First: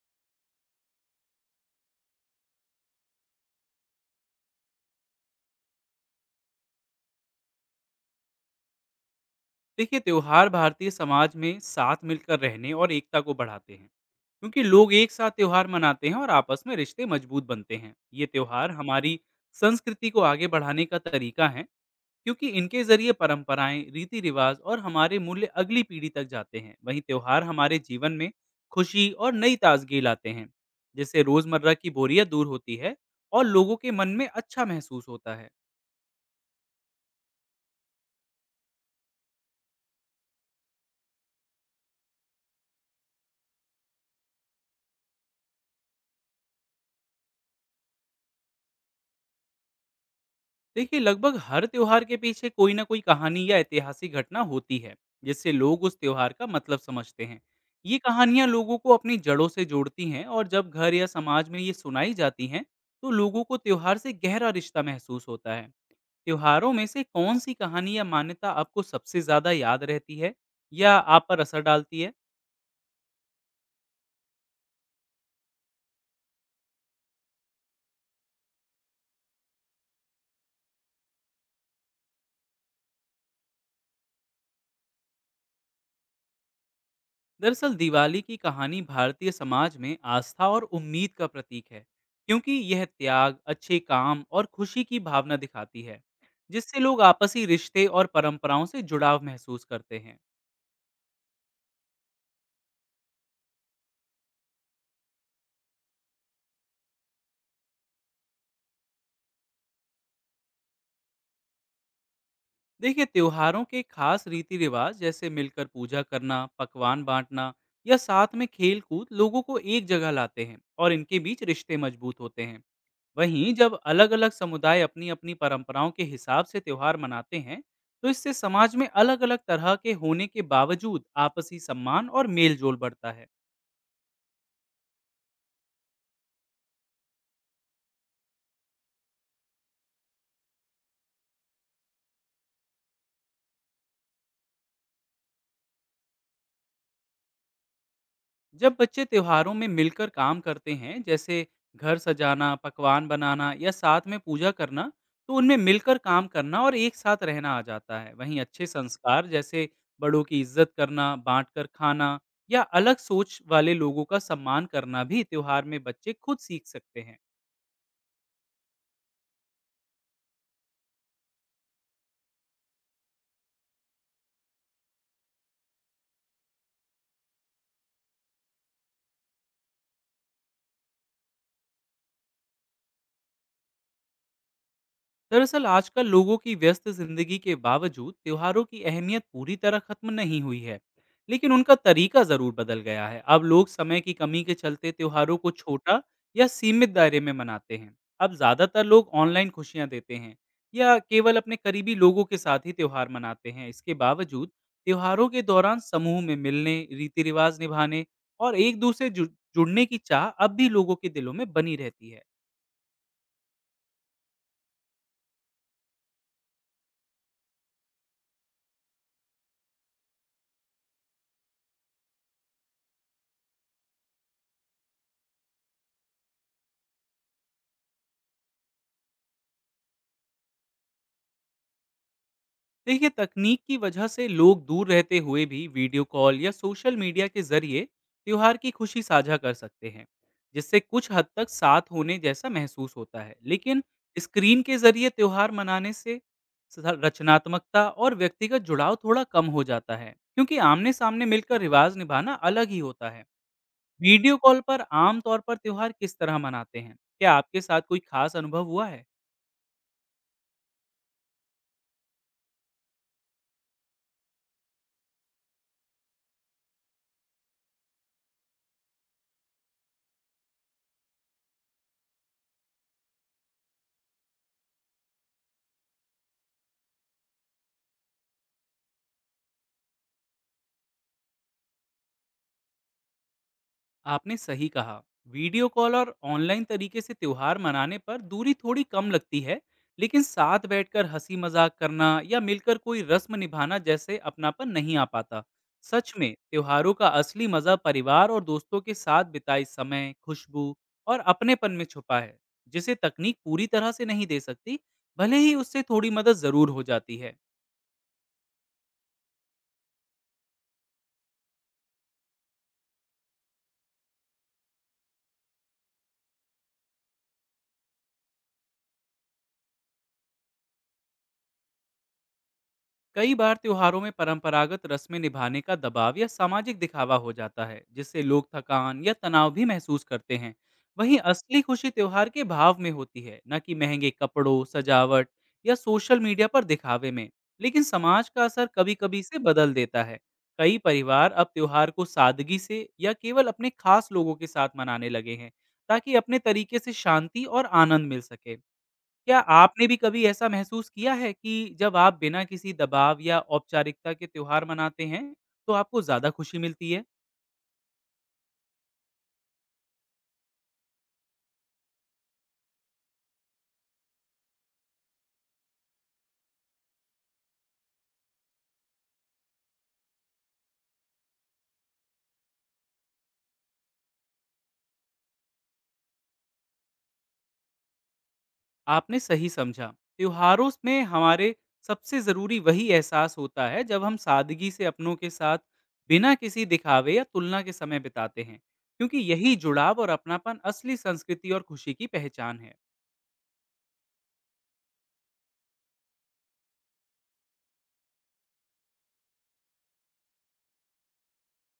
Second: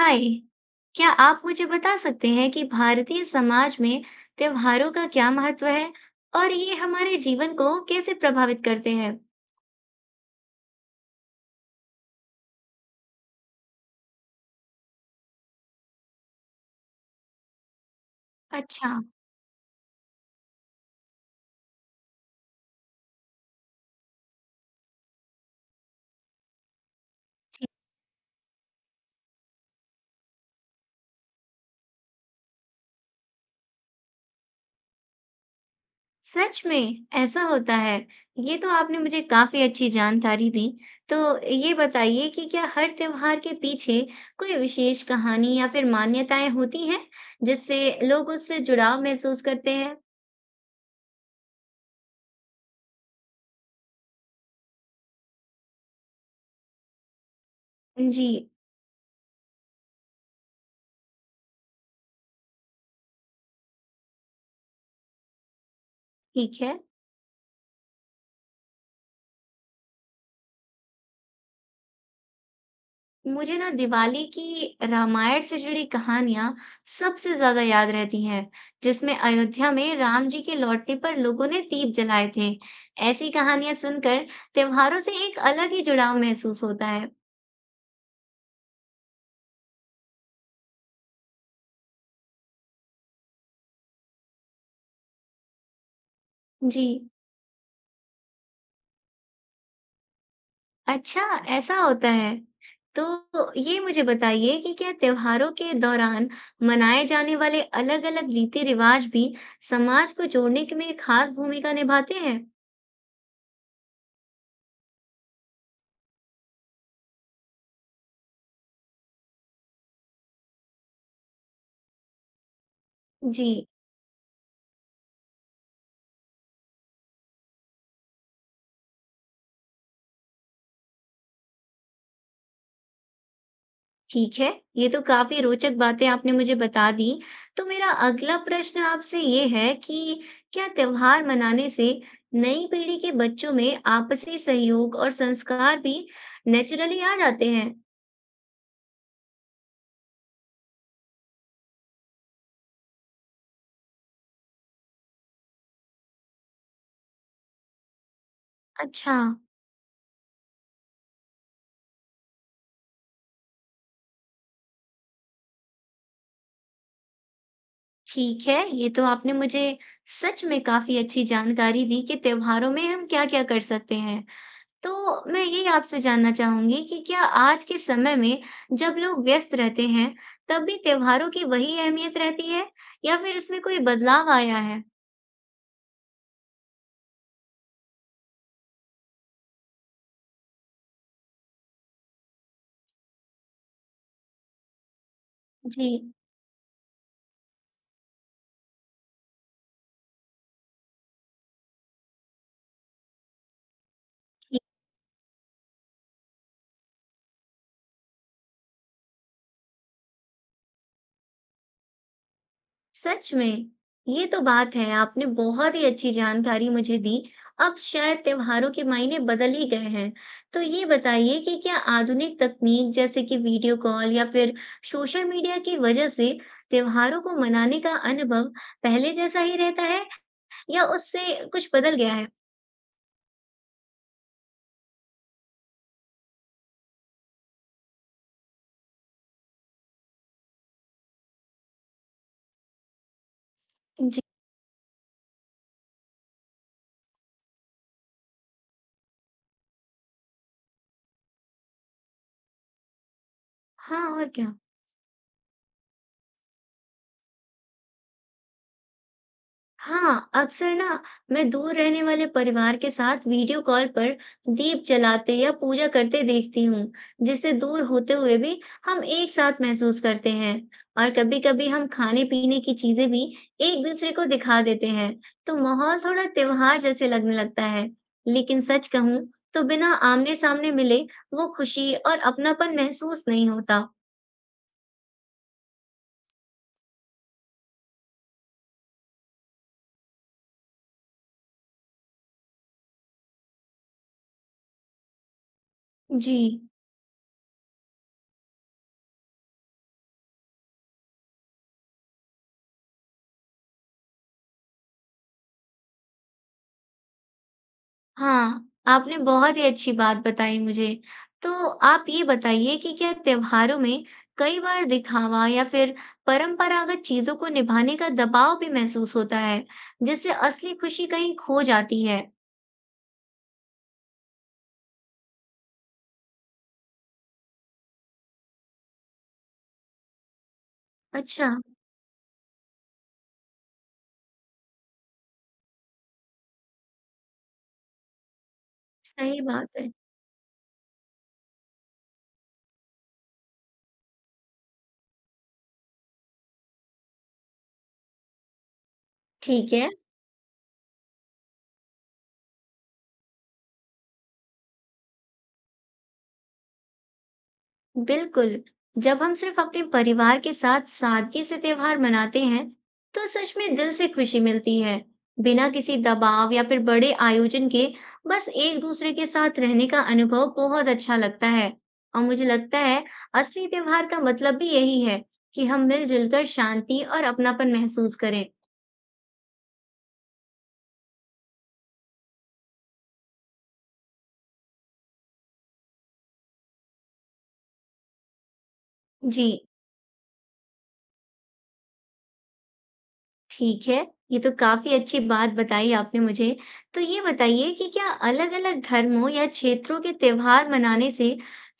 हाय। क्या आप मुझे बता सकते हैं कि भारतीय समाज में त्योहारों का क्या महत्व है और ये हमारे जीवन को कैसे प्रभावित करते हैं? देखिए, त्यौहार भारतीय समाज में साथ मिलकर रहने और एकता को बढ़ाते हैं क्योंकि लोग एक साथ त्यौहार मनाते हैं और आपस में रिश्ते मजबूत बनते हैं। ये त्यौहार अच्छा, हमारी संस्कृति को आगे बढ़ाने का तरीका है क्योंकि इनके जरिए परंपराएं, रीति रिवाज और हमारे मूल्य अगली पीढ़ी तक जाते हैं। वहीं त्यौहार हमारे जीवन में खुशी और नई ताजगी लाते हैं जिससे रोजमर्रा की बोरियत दूर होती है और लोगों के मन में अच्छा महसूस होता है। सच में ऐसा होता है। ये तो आपने मुझे काफी अच्छी जानकारी दी। तो ये बताइए कि क्या हर त्योहार के पीछे कोई विशेष कहानी या फिर मान्यताएं होती हैं जिससे लोग उससे जुड़ाव महसूस करते हैं? देखिए, लगभग हर त्योहार के पीछे कोई ना कोई कहानी या ऐतिहासिक घटना होती है जिससे लोग उस त्योहार का मतलब समझते हैं। ये जी, कहानियां लोगों को अपनी जड़ों से जोड़ती हैं, और जब घर या समाज में ये सुनाई जाती हैं तो लोगों को त्योहार से गहरा रिश्ता महसूस होता है। ठीक त्योहारों है। में से कौन सी कहानी या मान्यता आपको सबसे ज्यादा याद रहती है या आप पर असर डालती है? मुझे ना दिवाली की रामायण से जुड़ी कहानियां सबसे ज्यादा याद रहती हैं, जिसमें अयोध्या में राम जी के लौटने पर लोगों ने दीप जलाए थे। ऐसी कहानियां सुनकर त्योहारों से एक अलग ही जुड़ाव महसूस होता है। दरअसल, दिवाली की कहानी भारतीय समाज में आस्था और उम्मीद का प्रतीक है क्योंकि यह त्याग, अच्छे काम और खुशी की भावना दिखाती है, जिससे लोग जी, आपसी रिश्ते और परंपराओं से जुड़ाव महसूस करते हैं। अच्छा, ऐसा होता है। तो ये मुझे बताइए कि क्या त्योहारों के दौरान मनाए जाने वाले अलग-अलग रीति रिवाज भी समाज को जोड़ने के में खास भूमिका निभाते हैं? देखिए, त्योहारों के खास रीति रिवाज जैसे मिलकर पूजा करना, पकवान बांटना या साथ में खेल कूद लोगों को एक जगह लाते हैं और इनके बीच रिश्ते मजबूत होते हैं। जी, वहीं जब अलग-अलग समुदाय अपनी-अपनी परंपराओं के हिसाब से त्यौहार मनाते हैं, तो इससे समाज में अलग-अलग तरह के होने के बावजूद आपसी सम्मान और मेल-जोल बढ़ता है। ठीक है, ये तो काफ़ी रोचक बातें आपने मुझे बता दी। तो मेरा अगला प्रश्न आपसे ये है कि क्या त्योहार मनाने से नई पीढ़ी के बच्चों में आपसी सहयोग और संस्कार भी नेचुरली आ जाते हैं? जब बच्चे त्योहारों में मिलकर काम करते हैं, जैसे घर सजाना, पकवान बनाना या साथ में पूजा करना, तो उनमें मिलकर काम करना और एक साथ रहना आ जाता है। वहीं अच्छे अच्छा, संस्कार जैसे बड़ों की इज्जत करना, बांटकर खाना या अलग सोच वाले लोगों का सम्मान करना भी त्योहार में बच्चे खुद सीख सकते हैं। ठीक है, ये तो आपने मुझे सच में काफ़ी अच्छी जानकारी दी कि त्योहारों में हम क्या-क्या कर सकते हैं। तो मैं ये आपसे जानना चाहूंगी कि क्या आज के समय में जब लोग व्यस्त रहते हैं, तब भी त्योहारों की वही अहमियत रहती है या फिर इसमें कोई बदलाव आया है? दरअसल, आजकल लोगों की व्यस्त जिंदगी के बावजूद त्योहारों की अहमियत पूरी तरह खत्म नहीं हुई है, लेकिन उनका तरीका जरूर बदल गया है। अब लोग समय की कमी के चलते त्योहारों को छोटा जी, या सीमित दायरे में मनाते हैं। अब ज्यादातर लोग ऑनलाइन खुशियां देते हैं या केवल अपने करीबी लोगों के साथ ही त्योहार मनाते हैं। इसके बावजूद जी, त्योहारों के दौरान समूह में मिलने, रीति रिवाज निभाने और एक दूसरे से जुड़ने की चाह अब भी लोगों के दिलों में बनी रहती है। सच में ये तो बात है, आपने बहुत ही अच्छी जानकारी मुझे दी। अब शायद त्योहारों के मायने बदल ही गए हैं। तो ये बताइए कि क्या आधुनिक तकनीक जैसे कि वीडियो कॉल या फिर सोशल मीडिया की वजह से त्योहारों को मनाने का अनुभव पहले जैसा ही रहता है या उससे कुछ बदल गया है? देखिए, तकनीक की वजह से लोग दूर रहते हुए भी वीडियो कॉल या सोशल मीडिया के जरिए त्योहार की खुशी साझा कर सकते हैं, जिससे कुछ हद तक साथ होने जैसा महसूस होता है। लेकिन जी। स्क्रीन के जरिए त्योहार मनाने से रचनात्मकता और व्यक्तिगत जुड़ाव थोड़ा कम हो जाता है क्योंकि आमने सामने मिलकर रिवाज निभाना अलग ही होता है। हाँ, और वीडियो क्या। कॉल पर आमतौर पर त्योहार किस तरह मनाते हैं? क्या आपके साथ कोई खास अनुभव हुआ है? हाँ, अक्सर ना मैं दूर रहने वाले परिवार के साथ वीडियो कॉल पर दीप जलाते या पूजा करते देखती हूँ, जिससे दूर होते हुए भी हम एक साथ महसूस करते हैं। और कभी-कभी हम खाने-पीने की चीज़ें भी एक-दूसरे को दिखा देते हैं, तो माहौल थोड़ा त्योहार जैसे लगने लगता है। लेकिन सच कहूँ तो बिना आमने-सामने मिले वो खुशी और अपनापन महसूस नहीं होता। आपने सही कहा। वीडियो कॉल और ऑनलाइन तरीके से त्योहार मनाने पर दूरी थोड़ी कम लगती है, लेकिन साथ बैठकर हंसी मजाक करना या मिलकर कोई रस्म निभाना जैसे अपनापन नहीं आ पाता। सच में जी। त्योहारों का असली मजा परिवार और दोस्तों के साथ बिताए समय, खुशबू और अपनेपन में छुपा है, जिसे तकनीक पूरी तरह से नहीं दे सकती, भले ही उससे थोड़ी मदद जरूर हो जाती है। हाँ, आपने बहुत ही अच्छी बात बताई मुझे। तो आप ये बताइए कि क्या त्योहारों में कई बार दिखावा या फिर परंपरागत चीज़ों को निभाने का दबाव भी महसूस होता है, जिससे असली खुशी कहीं खो जाती है? कई बार त्योहारों में परंपरागत रस्में निभाने का दबाव या सामाजिक दिखावा हो जाता है, जिससे लोग थकान या तनाव भी महसूस करते हैं। वहीं अच्छा, असली खुशी त्योहार के भाव में होती है, न कि महंगे कपड़ों, सजावट या सोशल मीडिया पर दिखावे में। लेकिन समाज का असर कभी कभी से सही बात बदल है। देता है। कई परिवार अब त्योहार को सादगी से या केवल अपने खास लोगों के साथ मनाने लगे हैं, ताकि अपने तरीके से शांति और आनंद मिल सके। क्या ठीक आपने है। भी कभी ऐसा महसूस किया है कि जब आप बिना किसी दबाव या औपचारिकता के त्योहार मनाते हैं, तो आपको ज़्यादा खुशी मिलती है? बिल्कुल, जब हम सिर्फ अपने परिवार के साथ सादगी से त्योहार मनाते हैं तो सच में दिल से खुशी मिलती है। बिना किसी दबाव या फिर बड़े आयोजन के बस एक दूसरे के साथ रहने का अनुभव बहुत अच्छा लगता है। और मुझे लगता है असली त्योहार का मतलब भी यही है कि हम मिलजुल कर शांति और अपनापन महसूस करें। आपने सही समझा। त्योहारों में हमारे सबसे ज़रूरी वही एहसास होता है जब हम सादगी से अपनों के साथ बिना किसी दिखावे या तुलना के समय बिताते हैं, क्योंकि जी, यही जुड़ाव और अपनापन असली संस्कृति और खुशी की पहचान है। ठीक है, ये तो काफ़ी अच्छी बात बताई आपने मुझे। तो ये बताइए कि क्या अलग-अलग धर्मों या क्षेत्रों के त्योहार मनाने से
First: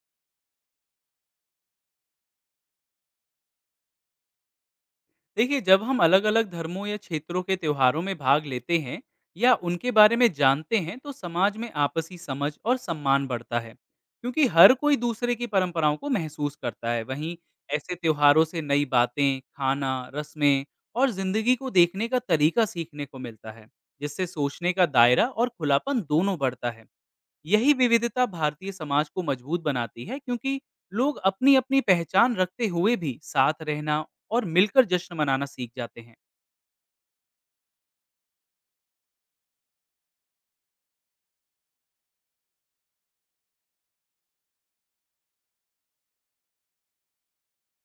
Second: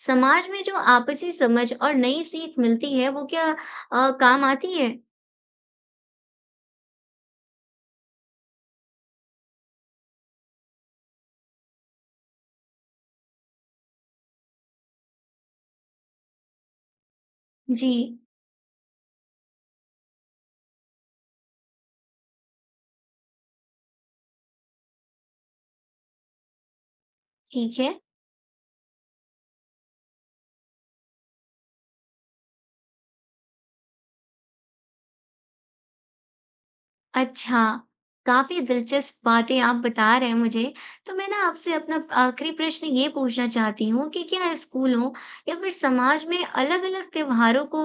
समाज में जो आपसी समझ और नई सीख मिलती है, वो क्या काम आती है? देखिए, जब हम अलग अलग धर्मों या क्षेत्रों के त्योहारों में भाग लेते हैं या उनके बारे में जानते हैं, तो समाज में आपसी समझ और सम्मान बढ़ता है, क्योंकि हर कोई दूसरे की परंपराओं को महसूस करता है। वहीं जी, ऐसे त्योहारों से नई बातें, खाना, रस्में और जिंदगी को देखने का तरीका सीखने को मिलता है, जिससे सोचने का दायरा और खुलापन दोनों बढ़ता है। यही ठीक है। विविधता भारतीय समाज को मजबूत बनाती है, क्योंकि लोग अपनी अपनी पहचान रखते हुए भी साथ रहना और मिलकर जश्न मनाना सीख जाते हैं। अच्छा, काफ़ी दिलचस्प बातें आप बता रहे हैं मुझे। तो मैं ना आपसे अपना आखिरी प्रश्न ये पूछना चाहती हूँ कि क्या स्कूलों या फिर समाज में अलग-अलग त्योहारों को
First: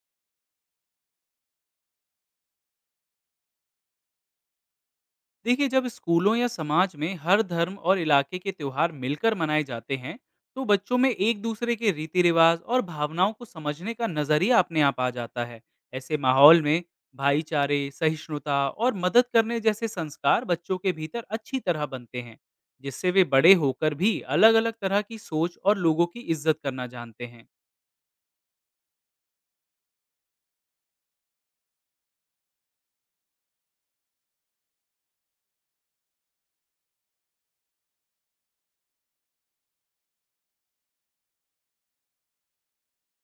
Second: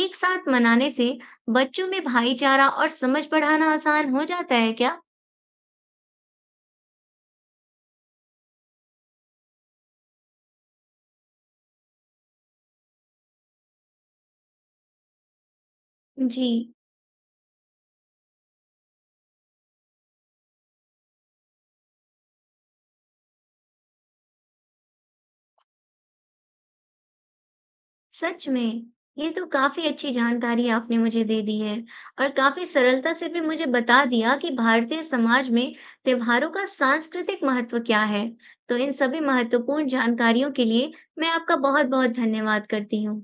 एक साथ मनाने से बच्चों में भाईचारा और समझ बढ़ाना आसान हो जाता है क्या? देखिए, जब स्कूलों या समाज में हर धर्म और इलाके के त्यौहार मिलकर मनाए जाते हैं, तो बच्चों में एक दूसरे के रीति रिवाज और भावनाओं को समझने का नजरिया अपने आप आ जाता है। ऐसे जी। माहौल में भाईचारे, सहिष्णुता और मदद करने जैसे संस्कार बच्चों के भीतर अच्छी तरह बनते हैं, जिससे वे बड़े होकर भी अलग अलग तरह की सोच और लोगों की इज्जत करना जानते हैं। सच में! ये तो काफ़ी अच्छी जानकारी आपने मुझे दे दी है और काफ़ी सरलता से भी मुझे बता दिया कि भारतीय समाज में त्योहारों का सांस्कृतिक महत्व क्या है। तो इन सभी महत्वपूर्ण जानकारियों के लिए मैं आपका बहुत-बहुत धन्यवाद करती हूँ।